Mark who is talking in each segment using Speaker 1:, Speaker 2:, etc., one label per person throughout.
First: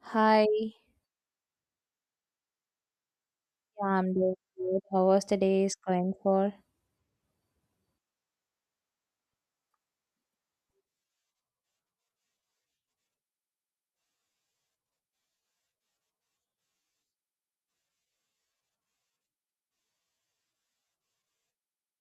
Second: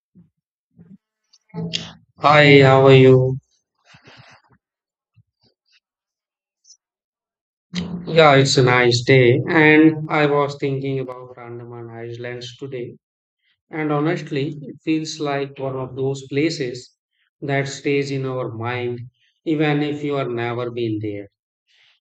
Speaker 1: Hi,
Speaker 2: Hi, how are you?
Speaker 1: I'm doing good. How was the day is going for?
Speaker 2: Yeah, it's a nice day, and I was thinking about Andaman Islands today, and honestly, it feels like one of those places that stays in our mind, even if you have never been there.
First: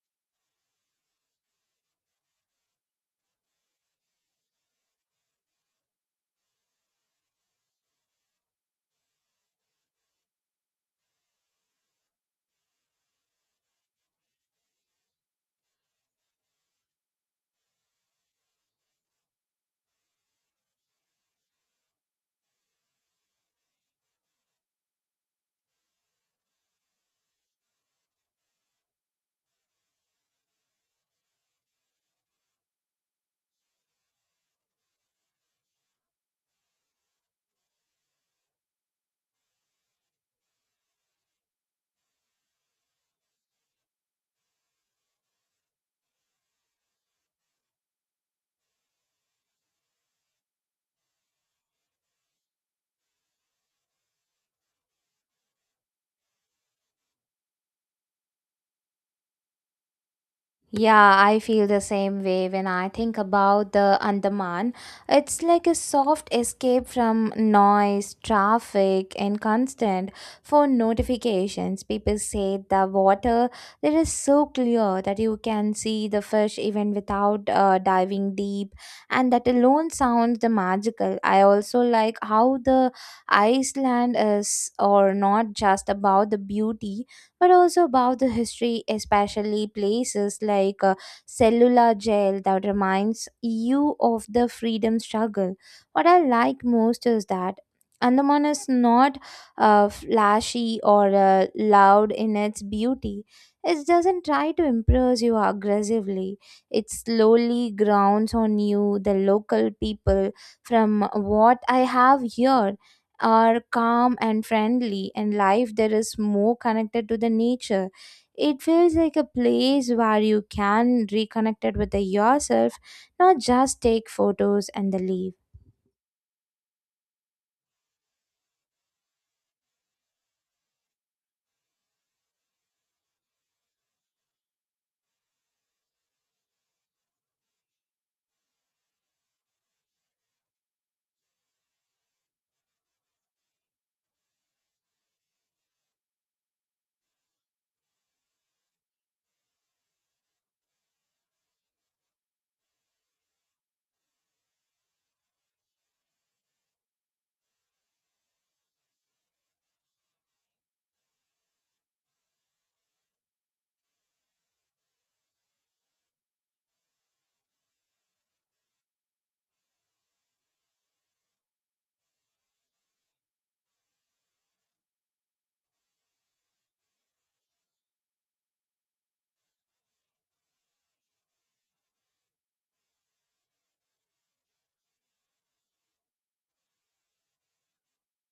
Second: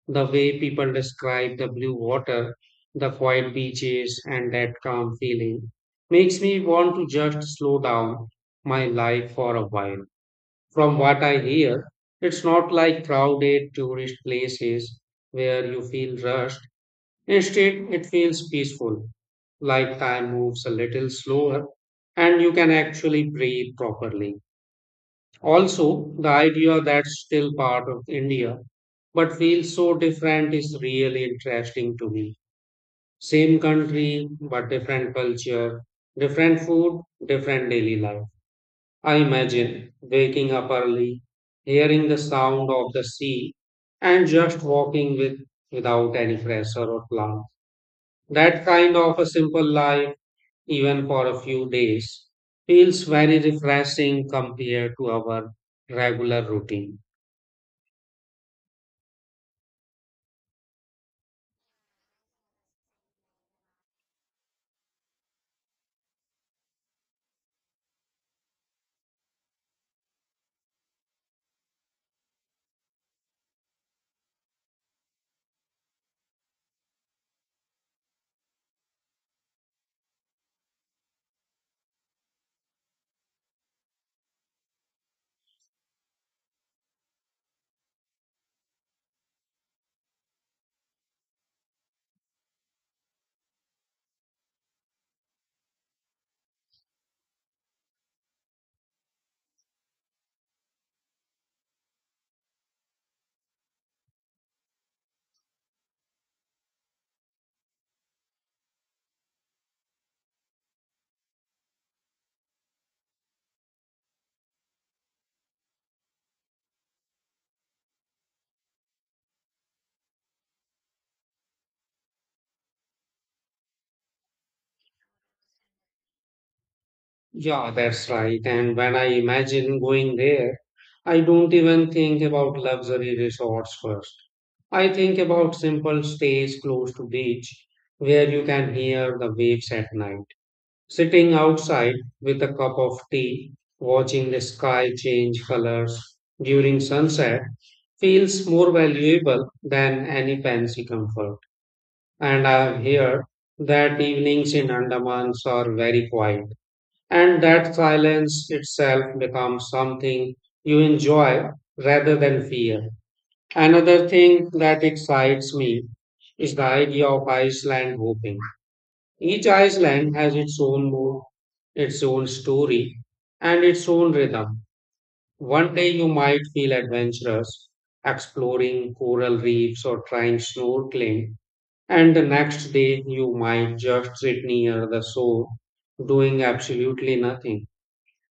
Speaker 2: The way people describe the blue water, the quiet beaches, and that calm feeling makes me want to just slow down my life for a while. From what I hear, it's not like crowded tourist places where you feel rushed. Instead, it feels peaceful, like time moves a little slower and you can actually breathe properly. Also, the idea that's still part of India but feels so different is really interesting to me. Same country, but different culture, different food, different daily life. I imagine waking up early, hearing the sound of the sea, and just walking with, without any pressure or plan. That kind of a simple life, even for a few days, feels very refreshing compared to our regular routine.
Speaker 1: Yeah, I feel the same way when I think about the Andaman. It's like a soft escape from noise, traffic, and constant phone notifications. People say the water there is so clear that you can see the fish even without diving deep, and that alone sounds the magical. I also like how the Iceland is, or not just about the beauty but also about the history, especially places like Cellular Jail that reminds you of the freedom struggle. What I like most is that Andaman is not flashy or loud in its beauty. It doesn't try to impress you aggressively. It slowly grounds on you. The local people, from what I have here, are calm and friendly, and life there is more connected to the nature. It feels like a place where you can reconnect it with the yourself, not just take photos and the leave.
Speaker 2: Yeah, that's right. And when I imagine going there, I don't even think about luxury resorts first. I think about simple stays close to beach where you can hear the waves at night. Sitting outside with a cup of tea, watching the sky change colors during sunset feels more valuable than any fancy comfort. And I have heard that evenings in Andamans are very quiet and that silence itself becomes something you enjoy rather than fear. Another thing that excites me is the idea of Iceland hopping. Each island has its own mood, its own story, and its own rhythm. One day you might feel adventurous, exploring coral reefs or trying snorkeling, and the next day you might just sit near the shore doing absolutely nothing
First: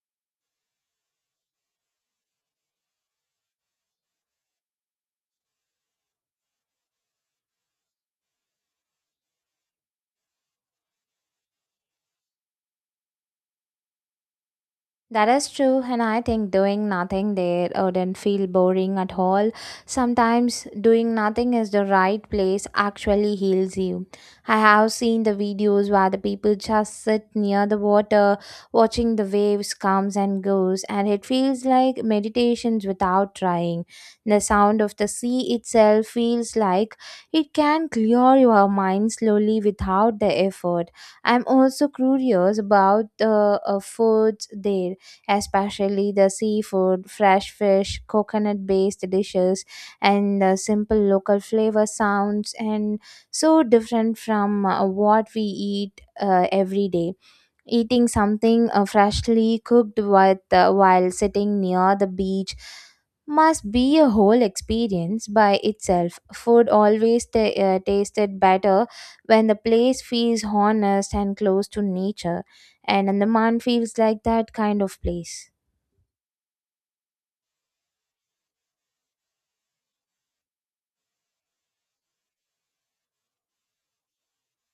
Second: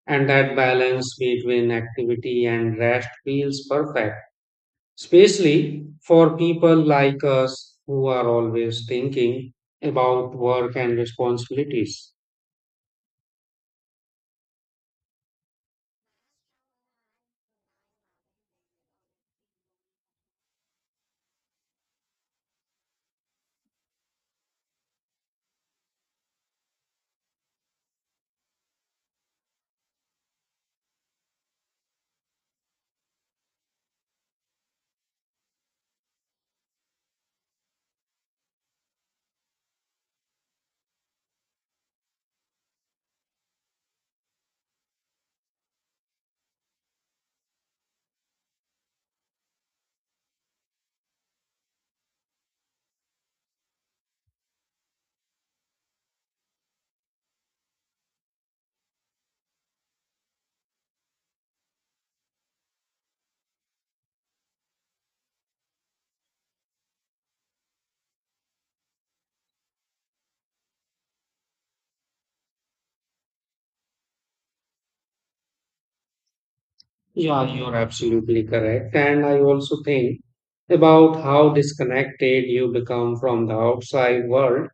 Speaker 2: and that balance between activity and rest feels perfect, especially for people like us who are always thinking about work and responsibilities.
Speaker 1: That is true, and I think doing nothing there wouldn't feel boring at all. Sometimes doing nothing is the right place actually heals you. I have seen the videos where the people just sit near the water, watching the waves comes and goes, and it feels like meditations without trying. The sound of the sea itself feels like it can clear your mind slowly without the effort. I'm also curious about the foods there, especially the seafood, fresh fish, coconut based dishes, and simple local flavor sounds, and so different from what we eat every day. Eating something freshly cooked with, while sitting near the beach must be a whole experience by itself. Food always ta tasted better when the place feels honest and close to nature, and Andaman feels like that kind of place.
Speaker 2: Yeah, you're absolutely correct. And I also think about how disconnected you become from the outside world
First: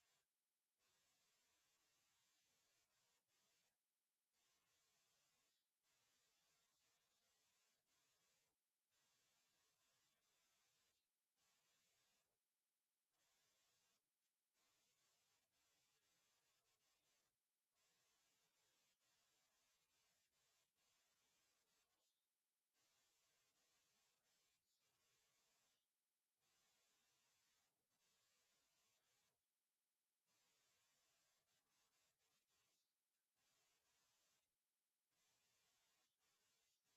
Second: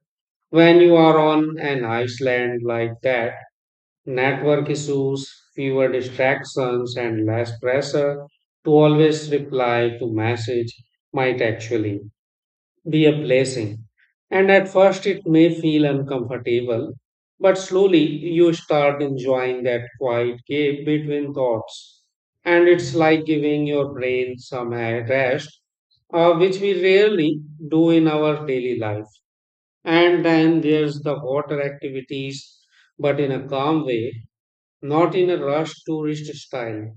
Speaker 2: when you are on an island like that network issues, fewer distractions, and less pressure to always reply to message might actually be a blessing. And at first, it may feel uncomfortable, but slowly you start enjoying that quiet gap between thoughts. And it's like giving your brain some air rest, which we rarely do in our daily life. And then there's the water activities, but in a calm way not in a rush tourist style.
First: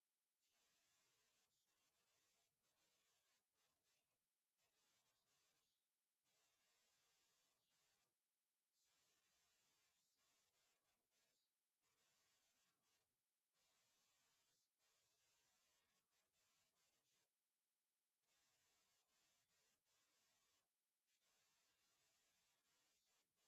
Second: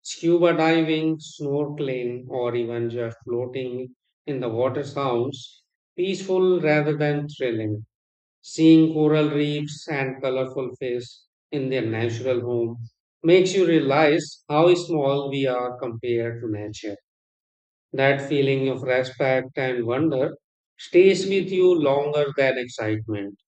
Speaker 2: Scuba diving, snorkeling, or even just floating in the water sounds peaceful rather than thrilling. Seeing coral reefs and colorful fish in their natural home makes you realize how small we are compared to nature. That feeling of respect and wonder stays with you longer than excitement.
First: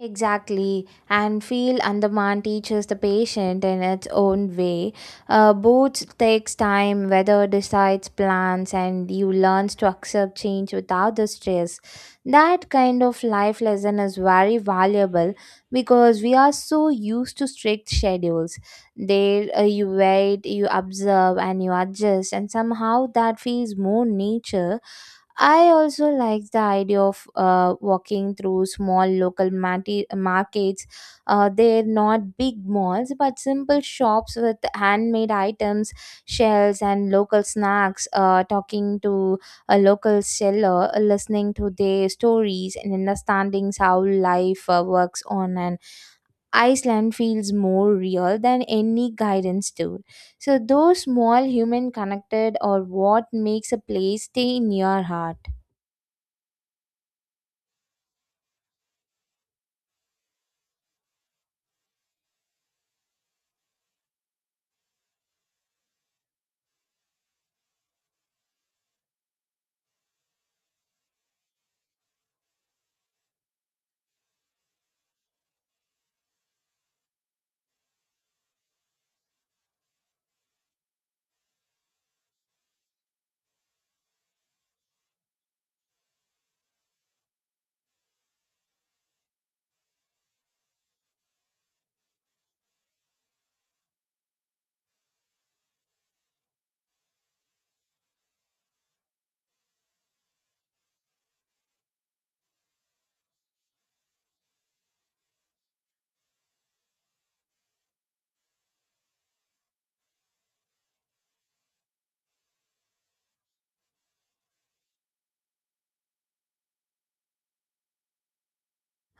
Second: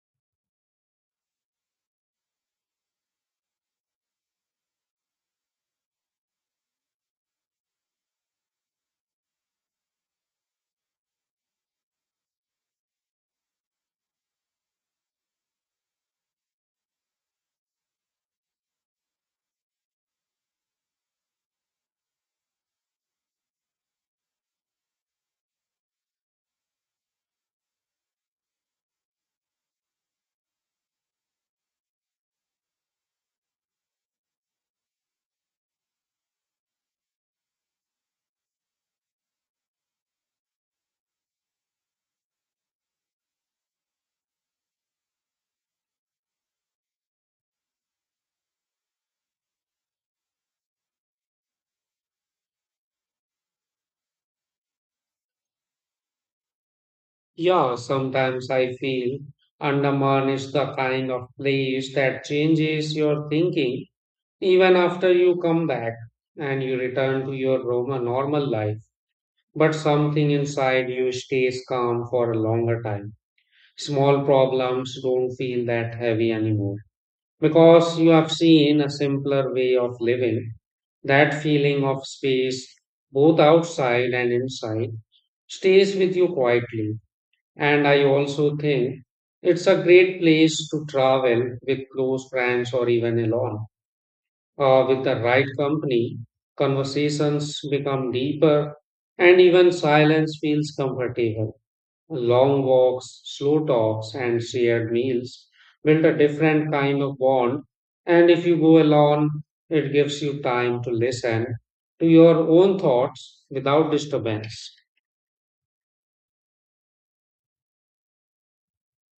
Speaker 1: Exactly, and feel Andaman teaches the patient in its own way. Both takes time, weather decides plans, and you learns to accept change without the stress. That kind of life lesson is very valuable because we are so used to strict schedules. There, you wait, you observe, and you adjust, and somehow that feels more nature. I also like the idea of walking through small local markets. They're not big malls, but simple shops with handmade items, shells, and local snacks. Talking to a local seller, listening to their stories, and understanding how life works on an Iceland feels more real than any guidance tool. So, those small human connected or what makes a place stay in your heart.
Speaker 2: Yeah, sometimes I feel Andaman is the kind of place that changes your thinking even after you come back and you return to your Roma normal life. But something inside you stays calm for a longer time. Small problems don't feel that heavy anymore because you have seen a simpler way of living. That feeling of space, both outside and inside, stays with you quietly. And I also think it's a great place to travel with close friends or even alone. With the right company, conversations become deeper and even silence feels comfortable. Long walks, slow talks, and shared meals build a different kind of bond. And if you go alone, it gives you time to listen to your own thoughts without disturbance.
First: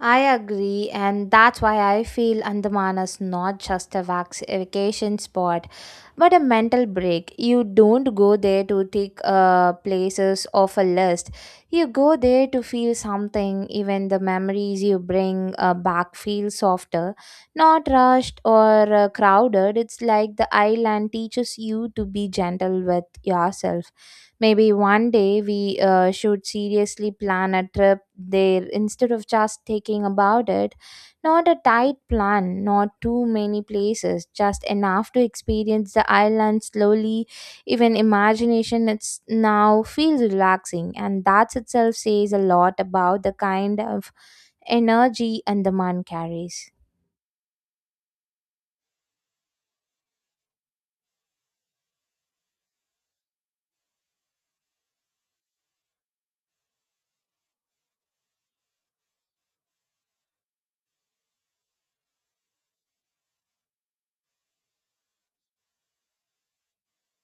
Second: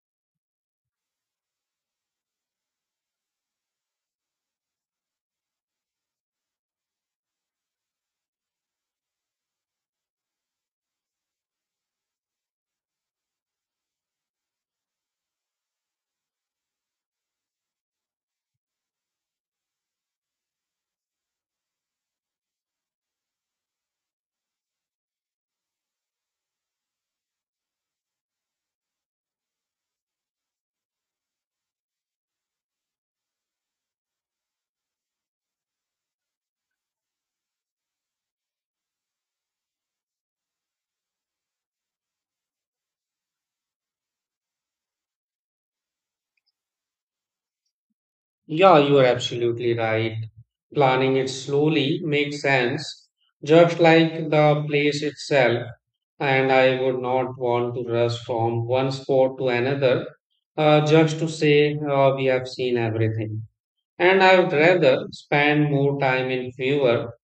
Speaker 1: I agree, and that's why I feel Andaman is not just a vacation spot, but a mental break. You don't go there to tick places off a list. You go there to feel something. Even the memories you bring back feel softer, not rushed or crowded. It's like the island teaches you to be gentle with yourself. Maybe one day we should seriously plan a trip there instead of just taking about it. Not a tight plan, not too many places, just enough to experience the island slowly. Even imagination it's now feels relaxing, and that itself says a lot about the kind of energy and the man carries.
Speaker 2: Yeah, you are absolutely right. Planning it slowly makes sense, just like the place itself. And I would not want to rush from one spot to another just to say we have seen everything. And I would rather spend more time in fewer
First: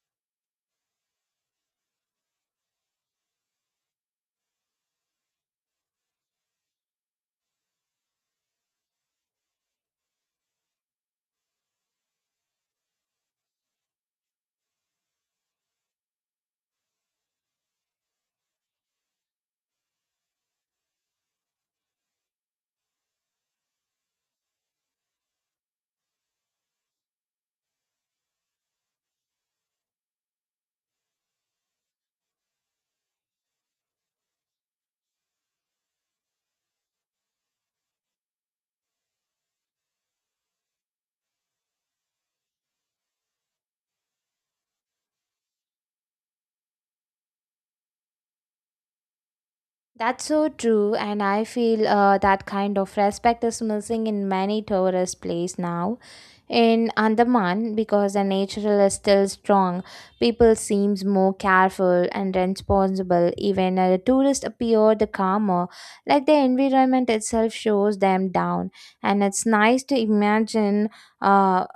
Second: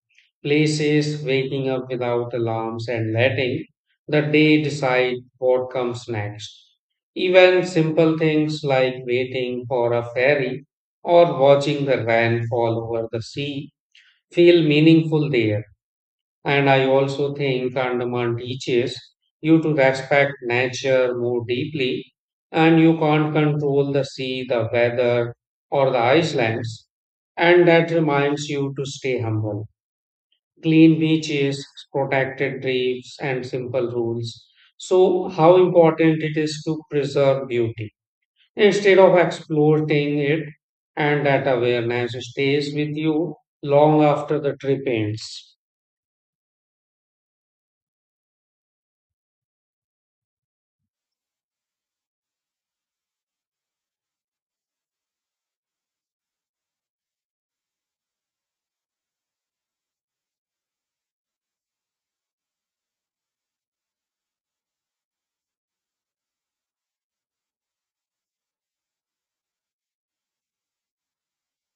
Speaker 2: places, waking up without alarms, and letting the day decide what comes next. Even simple things like waiting for a ferry or watching the rain fall over the sea feel meaningful there. And I also think Andaman teaches you to respect nature more deeply, and you can't control the sea, the weather, or the islands. And that reminds you to stay humble clean beaches, protected reefs, and simple rules. So, how important it is to preserve beauty instead of exploiting it, and that awareness stays with you long after the trip ends.
Speaker 1: That's so true, and I feel that kind of respect is missing in many tourist places now. In Andaman, because the nature is still strong, people seems more careful and responsible. Even a tourist appear the calmer, like the environment itself shows them down. And it's nice to imagine uh,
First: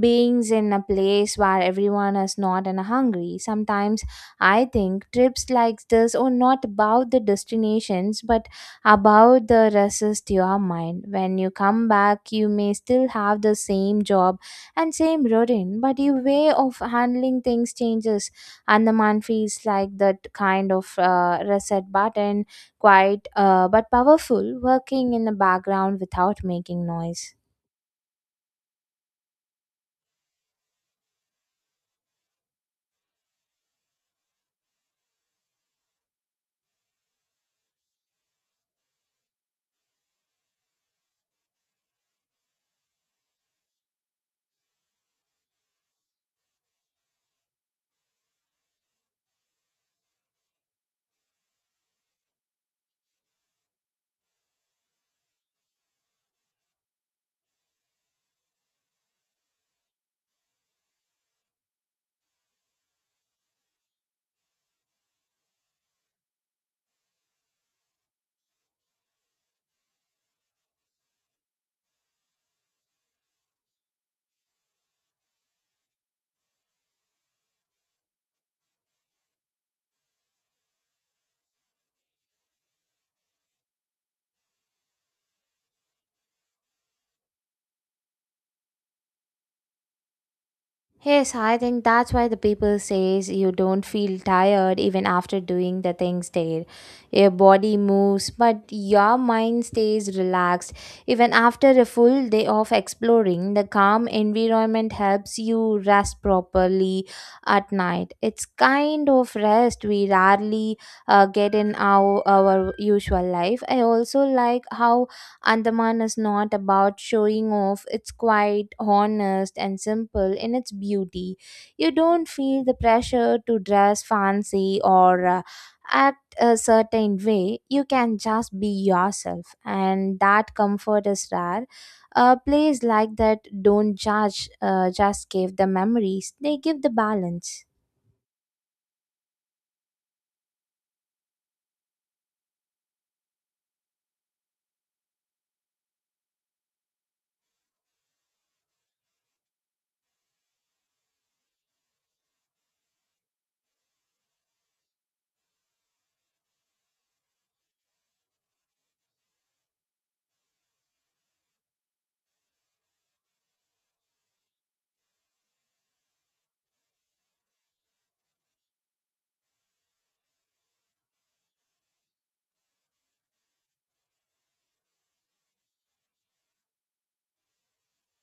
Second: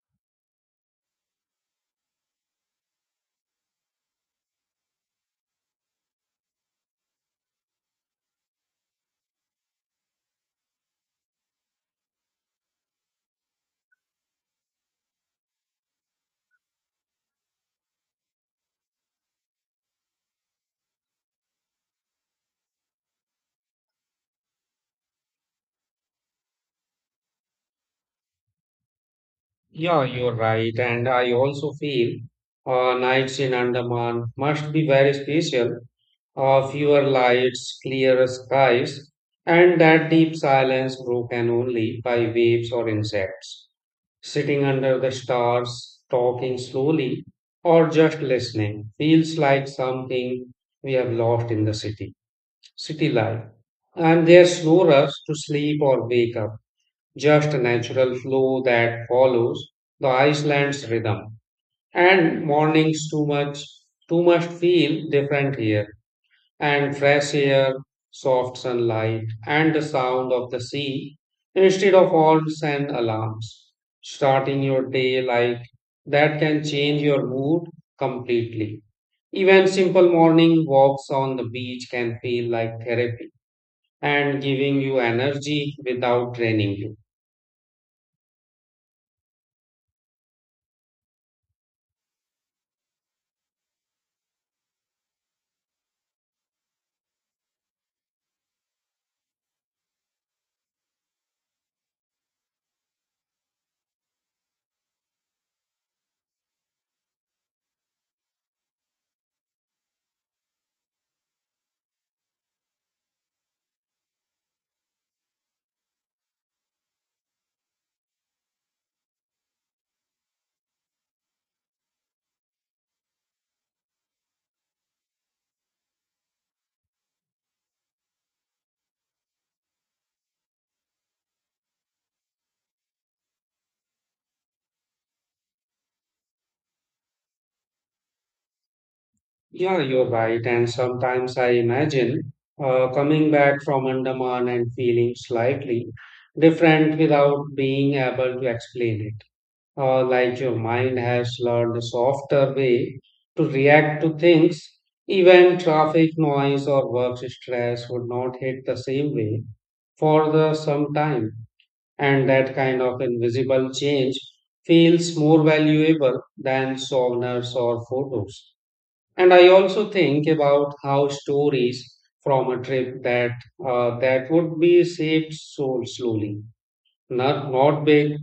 Speaker 1: beings in a place where everyone is not and hungry. Sometimes I think trips like this are not about the destinations but about the resist your mind. When you come back, you may still have the same job and same routine, but your way of handling things changes. And the man feels like that kind of reset button, quite but powerful, working in the background without making noise.
Speaker 2: Yeah, you're right, and I also feel nights in Andaman must be very special. Fewer lights, clearer skies, and that deep silence broken only by waves or insects. Sitting under the stars, talking slowly, or just listening feels like something we have lost in the city, city life. And there's no rush to sleep or wake up, just a natural flow that follows the Iceland's rhythm. And mornings too much feel different here and fresh air, soft sunlight, and the sound of the sea instead of horns and alarms. Starting your day like that can change your mood completely. Even simple morning walks on the beach can feel like therapy and giving you energy without draining you.
Speaker 1: Yes, I think that's why the people says you don't feel tired even after doing the things there. Your body moves, but your mind stays relaxed. Even after a full day of exploring, the calm environment helps you rest properly at night. It's kind of rest we rarely get in our usual life. I also like how Andaman is not about showing off. It's quite honest and simple in its beauty. You don't feel the pressure to dress fancy or act a certain way. You can just be yourself, and that comfort is rare. A place like that don't judge, just give the memories, they give the balance.
Speaker 2: Yeah, you're right. And sometimes I imagine coming back from Andaman and feeling slightly different without being able to explain it like your mind has learned a softer way to react to things. Even traffic noise or work stress would not hit the same way for the some time, and that kind of invisible change feels more valuable than souvenirs or photos. And I also think about how stories from a trip that would be saved so slowly not big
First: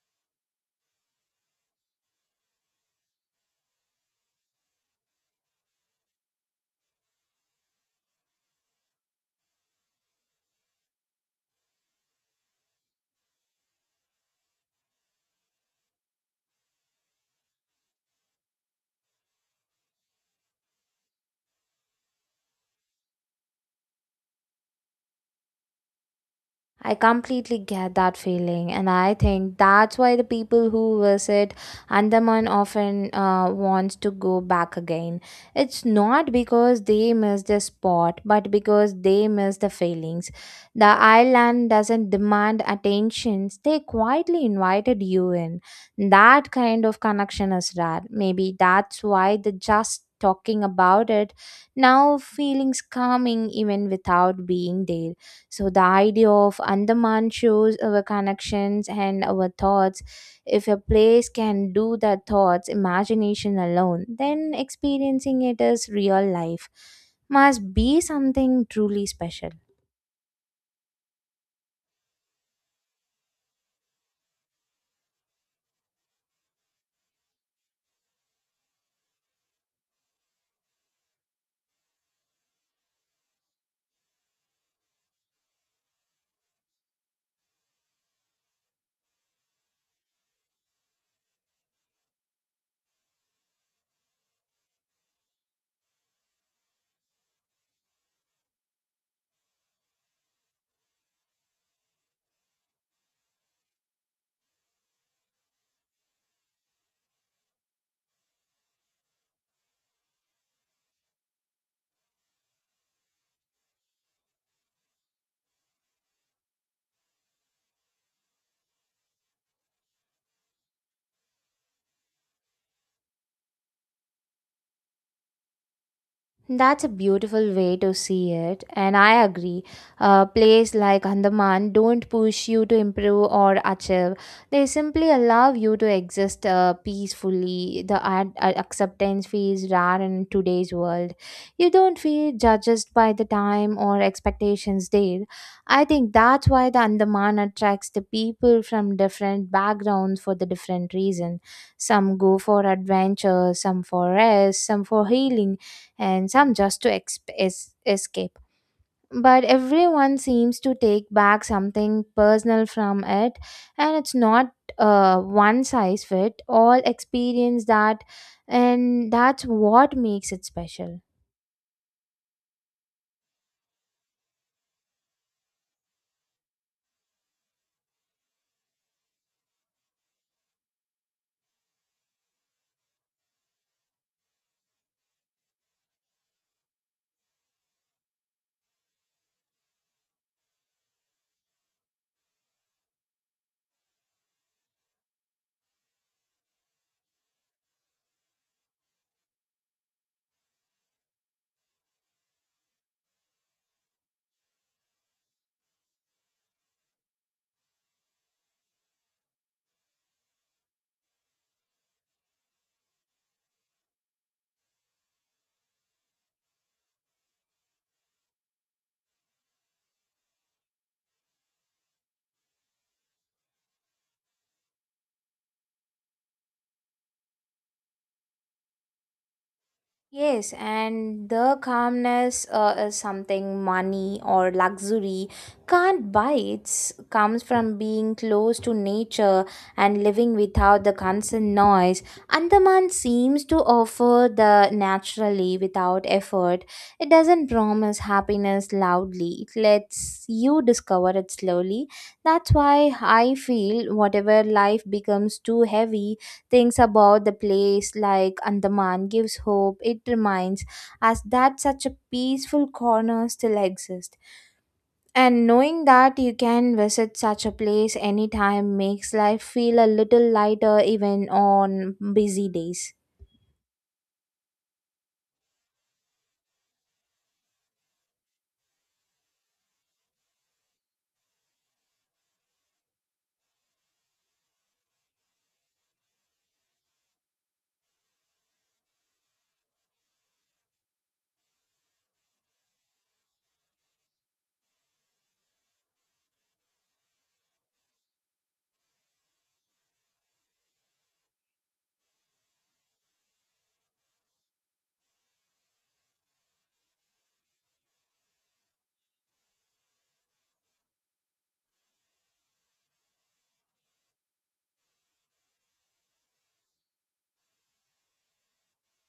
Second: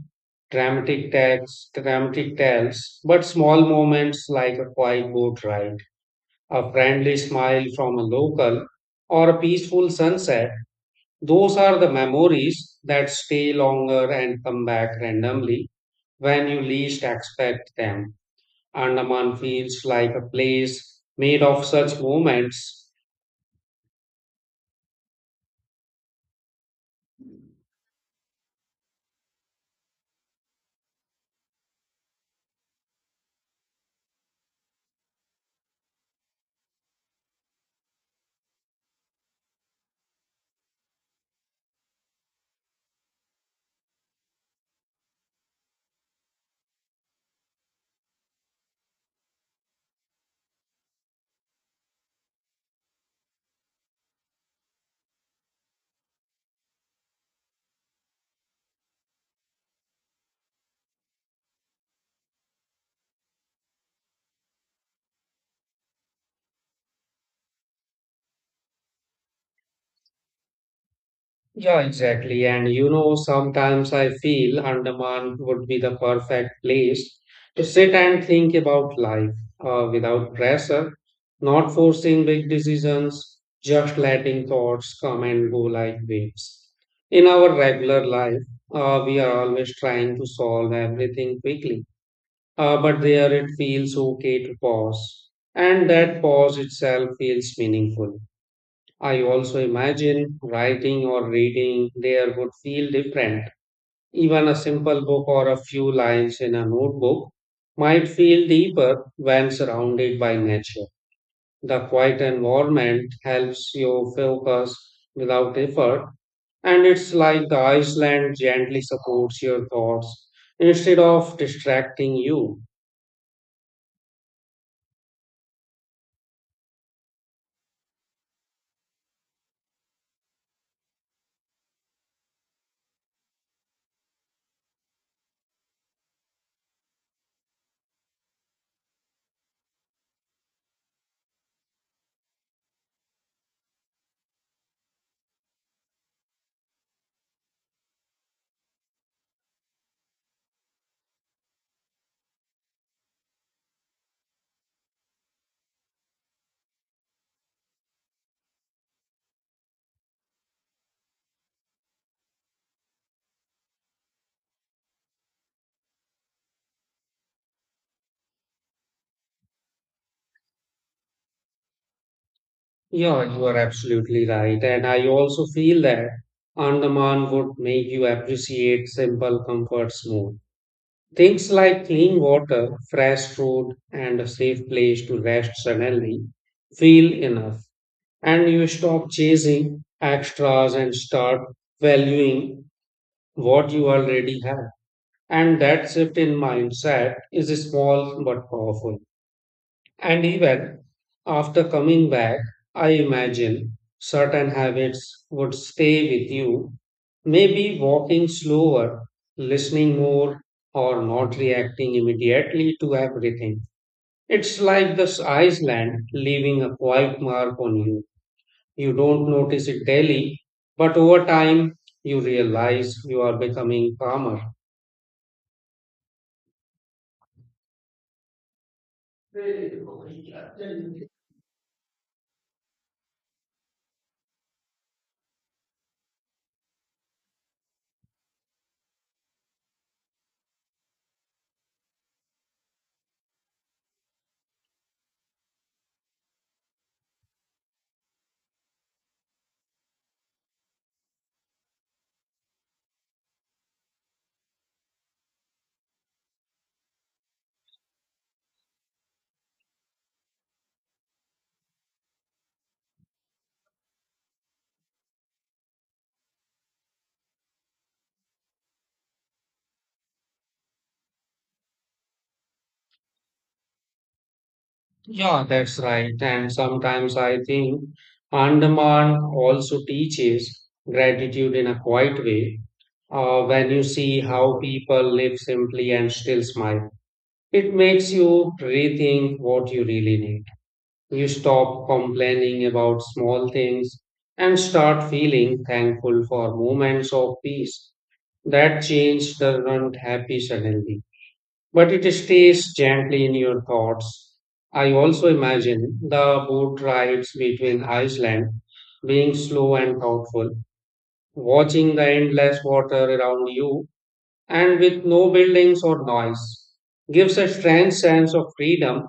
Speaker 2: dramatic texts, dramatic tales, but small moments like a quiet boat ride, a friendly smile from a local, or a peaceful sunset. Those are the memories that stay longer and come back randomly when you least expect them. Andaman feels like a place made of such moments.
Speaker 1: I completely get that feeling, and I think that's why the people who visit Andaman often wants to go back again. It's not because they miss the spot, but because they miss the feelings. The island doesn't demand attention; they quietly invited you in. That kind of connection is rare. Maybe that's why the just talking about it now feelings calming even without being there, so the idea of Andaman shows our connections and our thoughts. If a place can do that thoughts, imagination alone, then experiencing it as real life must be something truly special.
Speaker 2: Yeah, exactly. And you know, sometimes I feel Andaman would be the perfect place to sit and think about life without pressure, not forcing big decisions, just letting thoughts come and go like waves. In our regular life, we are always trying to solve everything quickly, but there it feels okay to pause, and that pause itself feels meaningful. I also imagine writing or reading there would feel different. Even a simple book or a few lines in a notebook might feel deeper when surrounded by nature. The quiet environment helps you focus without effort, and it's like the Iceland gently supports your thoughts instead of distracting you.
Speaker 1: That's a beautiful way to see it, and I agree. A place like Andaman don't push you to improve or achieve. They simply allow you to exist peacefully. The acceptance feels rare in today's world. You don't feel judged by the time or expectations there. I think that's why the Andaman attracts the people from different backgrounds for the different reason. Some go for adventure, some for rest, some for healing, and some just to escape. But everyone seems to take back something personal from it, and it's not one size fit all experience that, and that's what makes it special.
Speaker 2: Yeah, you are absolutely right. And I also feel that Andaman would make you appreciate simple comforts more. Things like clean water, fresh food, and a safe place to rest suddenly feel enough. And you stop chasing extras and start valuing what you already have. And that shift in mindset is small but powerful. And even after coming back, I imagine certain habits would stay with you. Maybe walking slower, listening more, or not reacting immediately to everything. It's like this Iceland leaving a quiet mark on you. You don't notice it daily, but over time, you realize you are becoming calmer.
Speaker 1: Yes, and the calmness is something money or luxury can't buy. It comes from being close to nature and living without the constant noise. Andaman seems to offer the naturally without effort. It doesn't promise happiness loudly. It lets you discover it slowly. That's why I feel whatever life becomes too heavy, things about the place like Andaman gives hope. It reminds us that such a peaceful corner still exists. And knowing that you can visit such a place anytime makes life feel a little lighter even on busy days.
Speaker 2: Yeah, that's right. And sometimes I think Andaman also teaches gratitude in a quiet way. When you see how people live simply and still smile, it makes you rethink what you really need. You stop complaining about small things and start feeling thankful for moments of peace. That change doesn't happen suddenly but it stays gently in your thoughts. I also imagine the boat rides between Iceland being slow and thoughtful, watching the endless water around you and with no buildings or noise. Gives a strange sense of freedom,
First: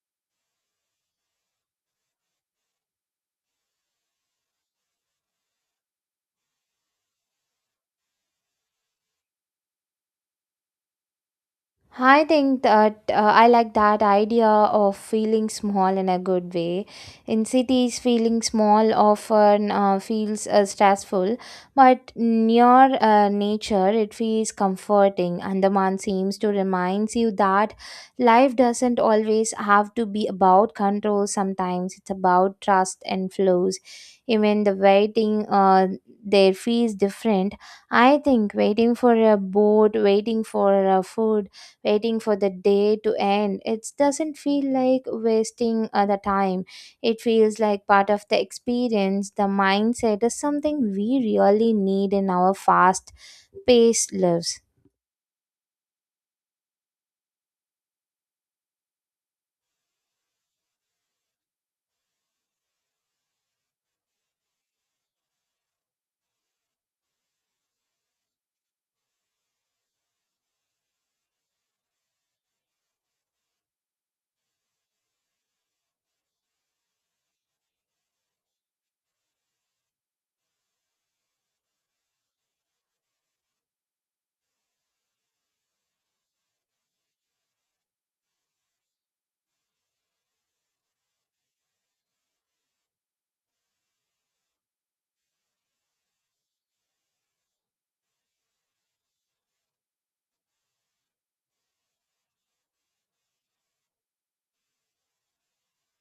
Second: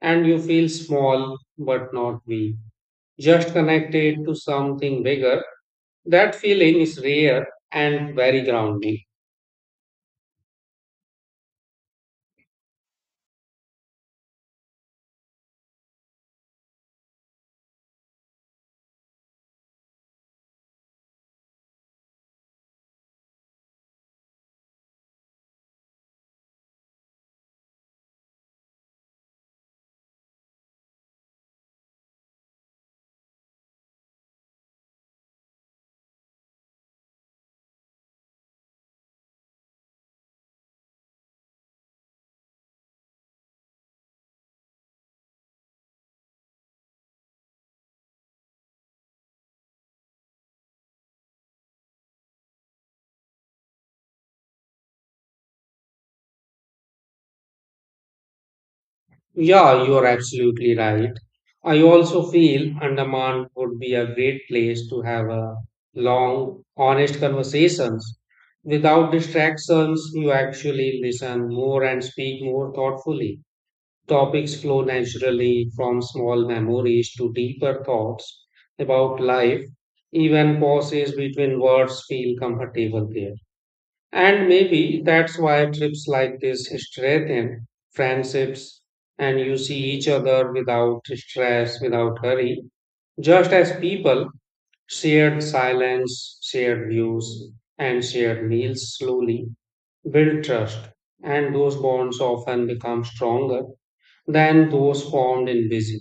Speaker 2: and you feel small but not weak, just connected to something bigger. That feeling is rare and very grounding.
Speaker 1: I think that I like that idea of feeling small in a good way. In cities, feeling small often feels stressful, but near nature, it feels comforting. Andaman seems to remind you that life doesn't always have to be about control. Sometimes it's about trust and flows. Even the waiting there feels different. I think waiting for a boat, waiting for food, waiting for the day to end. It doesn't feel like wasting the time. It feels like part of the experience. The mindset is something we really need in our fast paced lives.
Speaker 2: Yeah, you're absolutely right. I also feel Andaman would be a great place to have a long, honest conversations. Without distractions, you actually listen more and speak more thoughtfully. Topics flow naturally from small memories to deeper thoughts about life. Even pauses between words feel comfortable there. And maybe that's why trips like this strengthen friendships and you see each other without stress, without hurry, just as people shared silence, shared views, and shared meals slowly build trust. And those bonds often become stronger than those formed in busy,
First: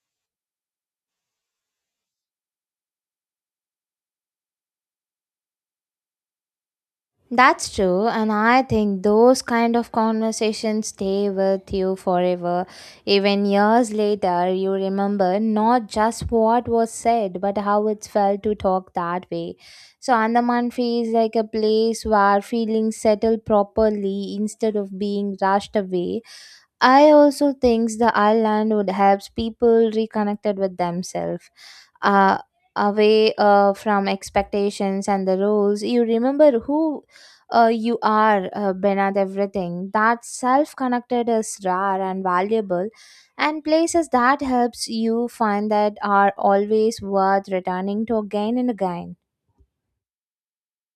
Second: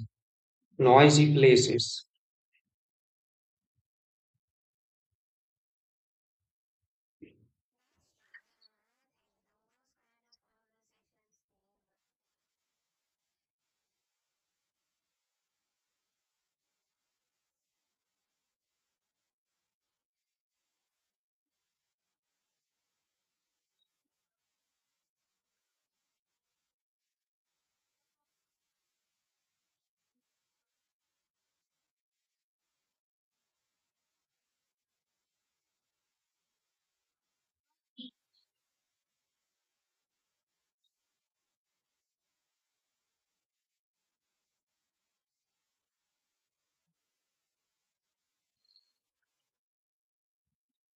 Speaker 2: noisy places.
Speaker 1: That's true, and I think those kind of conversations stay with you forever. Even years later, you remember not just what was said, but how it felt to talk that way. So, Andaman feels like a place where feelings settle properly instead of being rushed away. I also think the island would help people reconnected with themselves, uh, away from expectations and the rules. You remember who you are beneath everything. That self-connected is rare and valuable, and places that helps you find that are always worth returning to again and again.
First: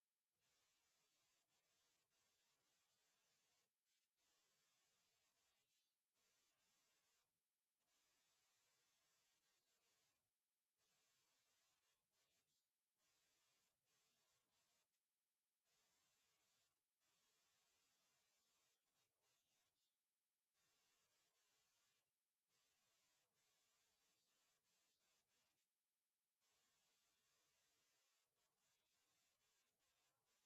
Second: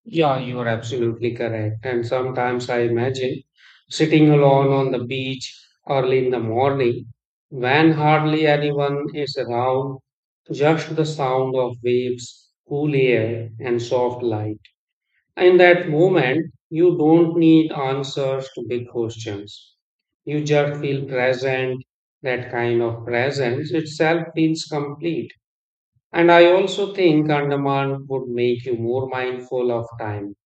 Speaker 2: Yeah, you are absolutely correct. And sometimes I imagine sitting alone on the beach early in the morning when hardly anyone is around, just the sound of waves, cool air, and soft light. In that moment, you don't need answers to big questions. You just feel present. That kind of presence itself feels complete. And I also think Andaman would make you more mindful of time.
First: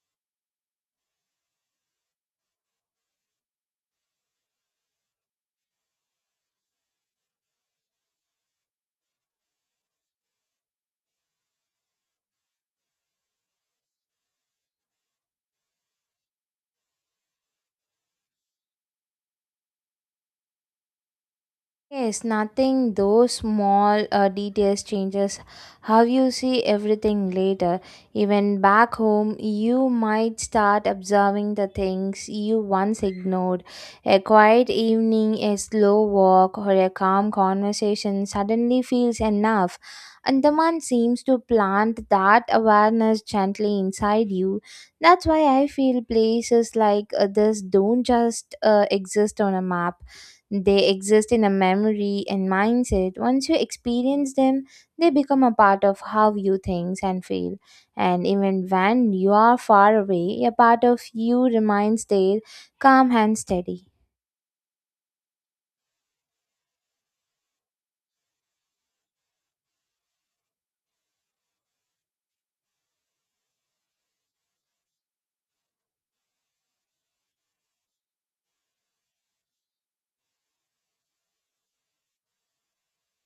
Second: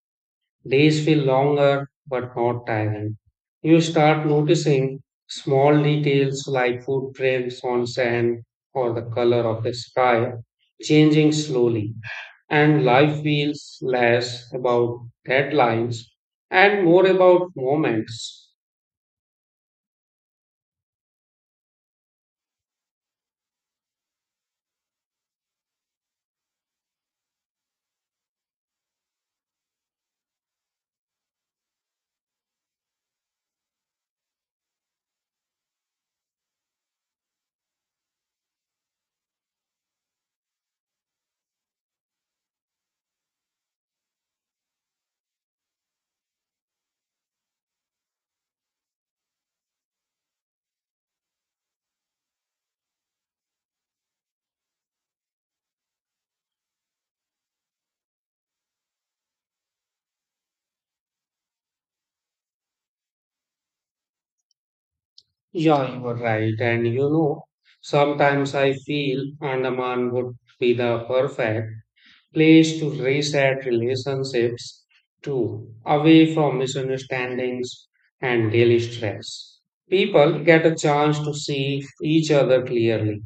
Speaker 2: Days feel longer but not tiring. You start noticing small details like footprints on sand or the color of the sky changing slowly. And life feels less about deadlines and more about moments.
Speaker 1: Yes, nothing. Those small details changes how you see everything later. Even back home, you might start observing the things you once ignored. A quiet evening, a slow walk, or a calm conversation suddenly feels enough. Andaman seems to plant that awareness gently inside you. That's why I feel places like this don't just exist on a map. They exist in a memory and mindset. Once you experience them, they become a part of how you think and feel. And even when you are far away, a part of you remains there, calm and steady.
Speaker 2: Yeah, you are right. And you know, sometimes I feel Andaman would be the perfect place to reset relationships too, away from misunderstandings and daily stress. People get a chance to see each other clearly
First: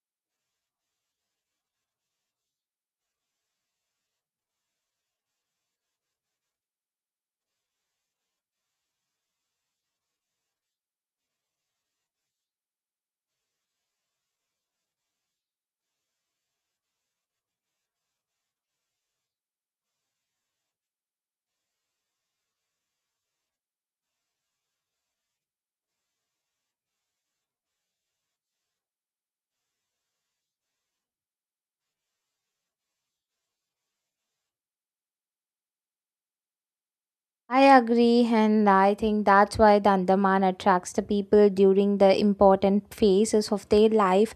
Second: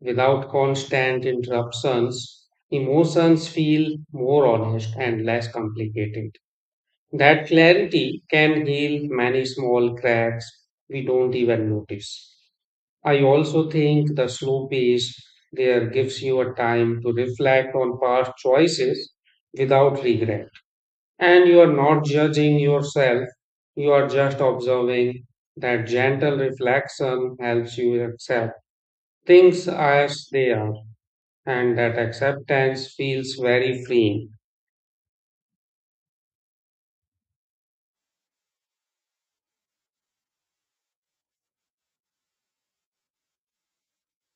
Speaker 2: without constant interruptions. Emotions feel more honest and less complicated. That clarity can heal many small cracks we don't even notice. I also think the slow pace there gives you a time to reflect on past choices without regret. And you are not judging yourself, you are just observing. That gentle reflection helps you accept things as they are, and that acceptance feels very freeing.
Speaker 1: I agree, and I think that's why the Andaman attracts the people during the important phases of their life.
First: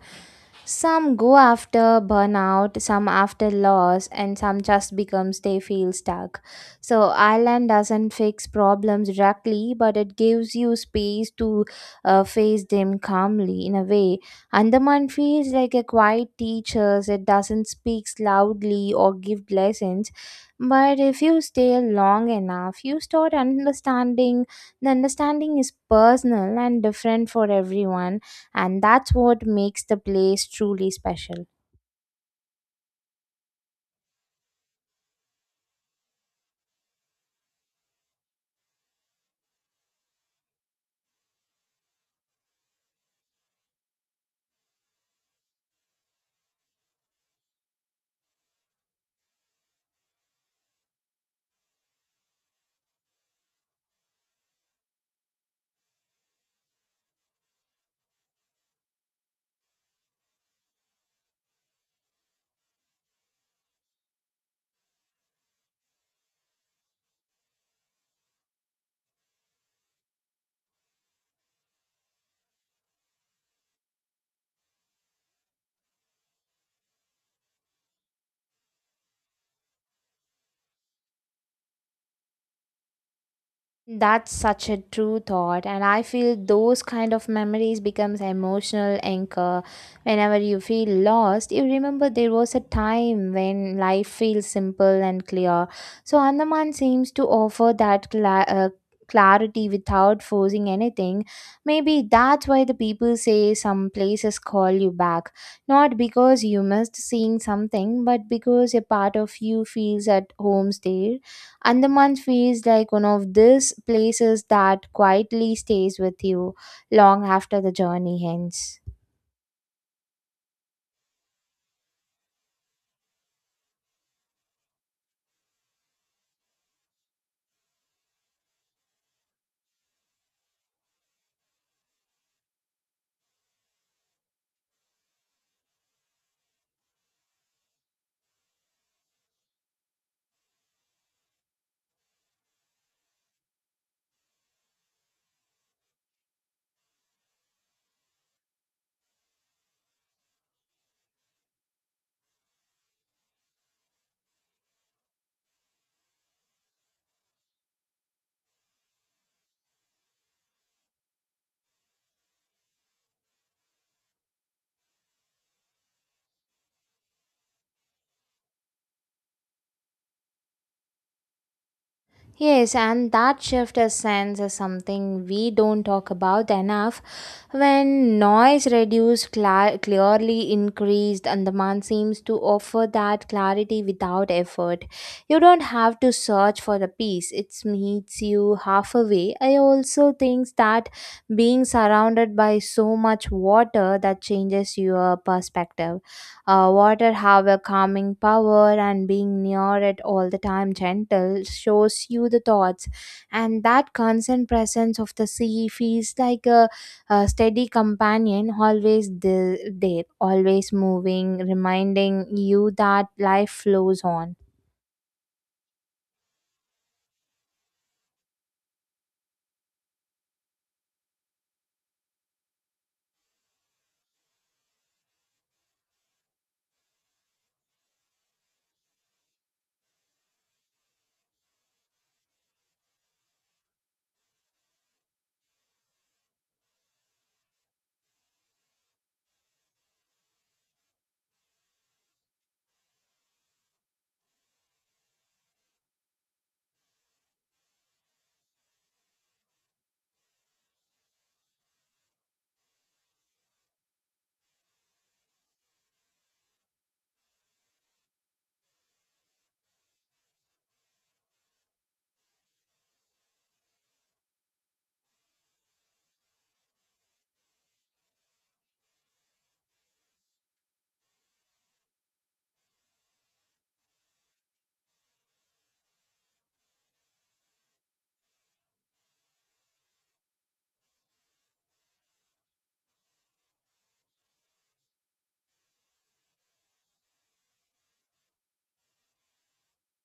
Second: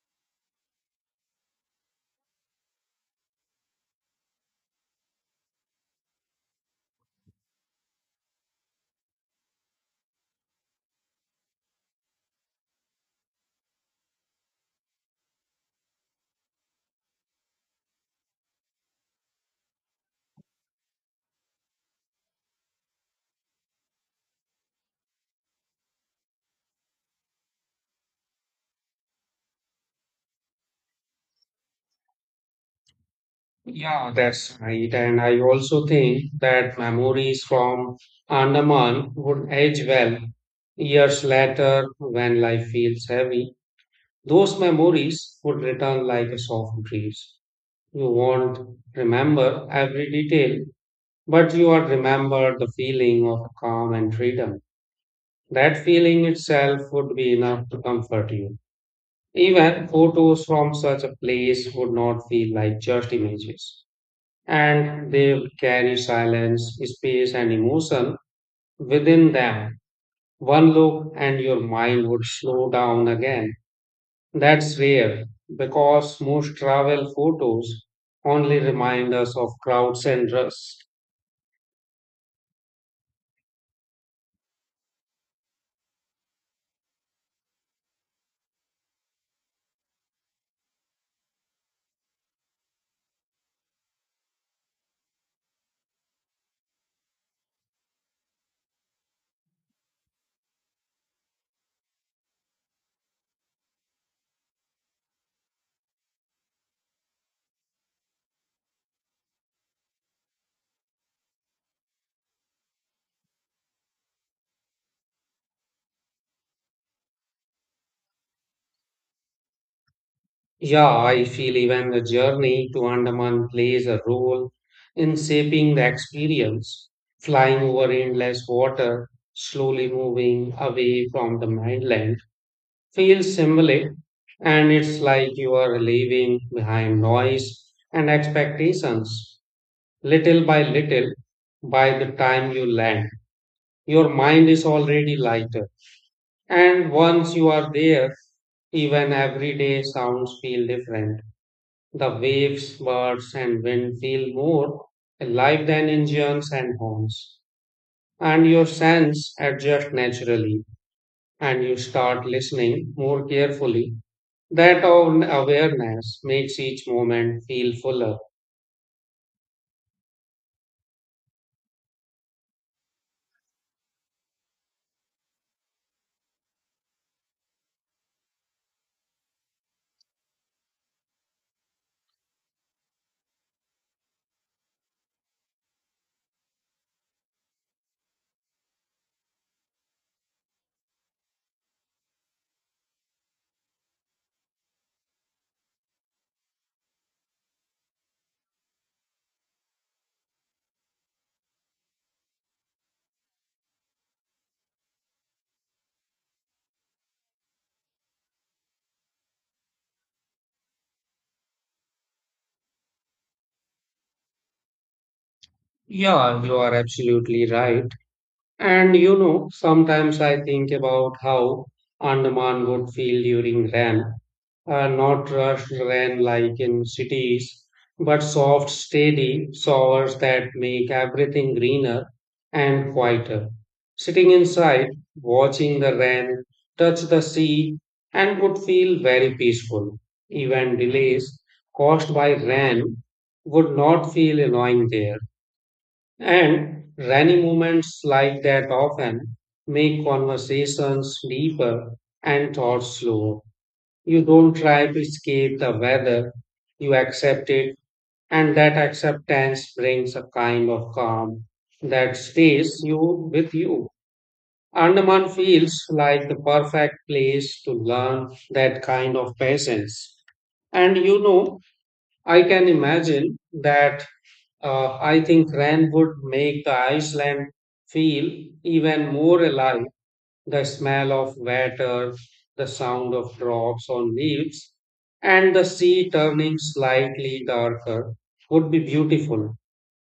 Speaker 1: Some go after burnout, some after loss, and some just becomes they feel stuck. So, Island doesn't fix problems directly, but it gives you space to face them calmly in a way. Andaman feels like a quiet teacher. It doesn't speak loudly or give lessons. But if you stay long enough, you start understanding. The understanding is personal and different for everyone, and that's what makes the place truly special.
Speaker 2: Yeah, that's right. And I also think that memories from Andaman would age well. Years later, when life feels heavy, those memories would return like a soft breeze. You won't remember every detail, but you would remember the feeling of calm and freedom. That feeling itself would be enough to comfort you. Even photos from such a place would not feel like just images and they carry silence, space, and emotion within them. One look and your mind would slow down again. That's rare because most travel photos only remind us of crowds and rush.
Speaker 1: That's such a true thought, and I feel those kind of memories becomes emotional anchor. Whenever you feel lost, you remember there was a time when life feels simple and clear. So Andaman seems to offer that clarity without forcing anything. Maybe that's why the people say some places call you back, not because you missed seeing something, but because a part of you feels at home there. Andaman feels like one of these places that quietly stays with you long after the journey ends.
Speaker 2: Yeah, I feel even the journey to Andaman plays a role in shaping the experience. Flying over endless water, slowly moving away from the mainland feels symbolic and it's like you are leaving behind noise and expectations. Little by little, by the time you land, your mind is already lighter. And once you are there, even everyday sounds feel different. The waves, birds, and wind feel more alive than engines and horns. And your sense adjust naturally, and you start listening more carefully. That own awareness makes each moment feel fuller.
Speaker 1: Yes, and that shift is sense is something we don't talk about enough. When noise reduced, cla clearly increased, and the man seems to offer that clarity without effort. You don't have to search for the peace; it meets you halfway. I also think that being surrounded by so much water that changes your perspective. Water have a calming power, and being near it all the time, gentle, shows you the thoughts, and that constant presence of the sea feels like a steady companion, always there, always moving, reminding you that life flows on.
Speaker 2: Yeah, you are absolutely right. And you know, sometimes I think about how Andaman would feel during Ram not rushed rain like in cities, but soft, steady showers that make everything greener and quieter. Sitting inside, watching the rain touch the sea, and would feel very peaceful. Even delays caused by rain would not feel annoying there. And rainy moments like that often make conversations deeper and thoughts slower. You don't try to escape the weather, you accept it, and that acceptance brings a kind of calm that stays you with you. Andaman feels like the perfect place to learn that kind of patience. And you know, I can imagine that I think Ren would make the Iceland feel even more alive the smell of water, the sound of drops on leaves, and the sea turning slightly darker would be beautiful.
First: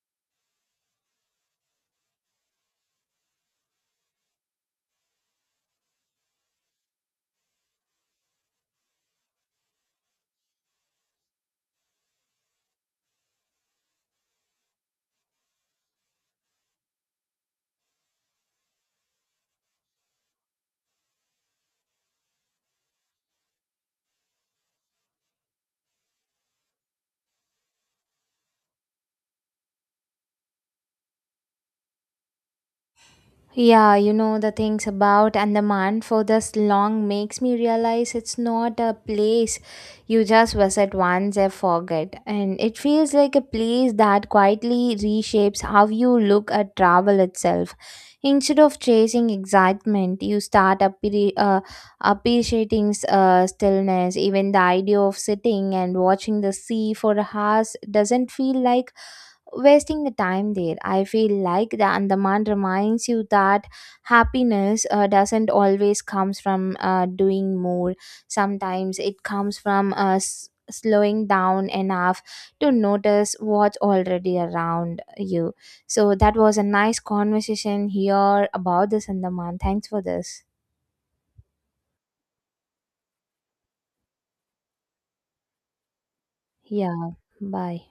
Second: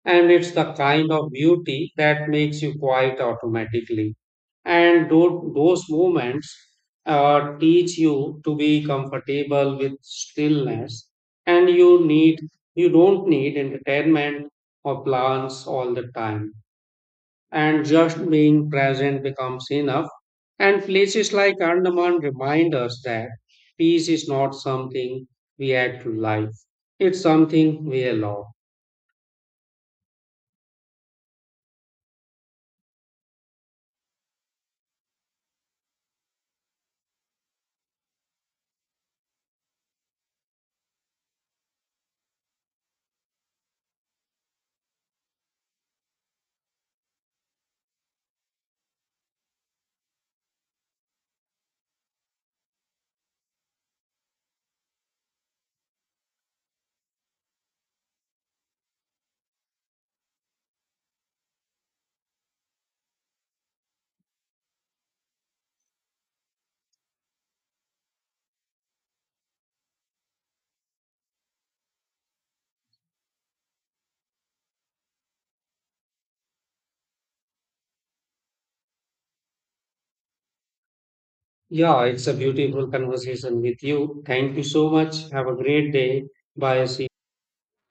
Speaker 2: And it's the kind of beauty that makes you quiet automatically. And those moments teach you to be comfortable with stillness. And you don't need entertainment or plans all the time and just being present becomes enough. And places like Andaman remind us that peace is not something we add to life, it's something we allow.
Speaker 1: Yeah, you know the things about Andaman for this long makes me realize it's not a place you just visit once and forget. And it feels like a place that quietly reshapes how you look at travel itself. Instead of chasing excitement, you start appreciating stillness. Even the idea of sitting and watching the sea for hours doesn't feel like wasting the time there. I feel like the Andaman reminds you that happiness doesn't always comes from doing more. Sometimes it comes from slowing down enough to notice what's already around you. So that was a nice conversation here about this Andaman. Thanks for this.
Speaker 2: Yeah, it's a beautiful conversation with you. Thank you so much. Have a great day. Bye. See
Speaker 1: Yeah. Bye.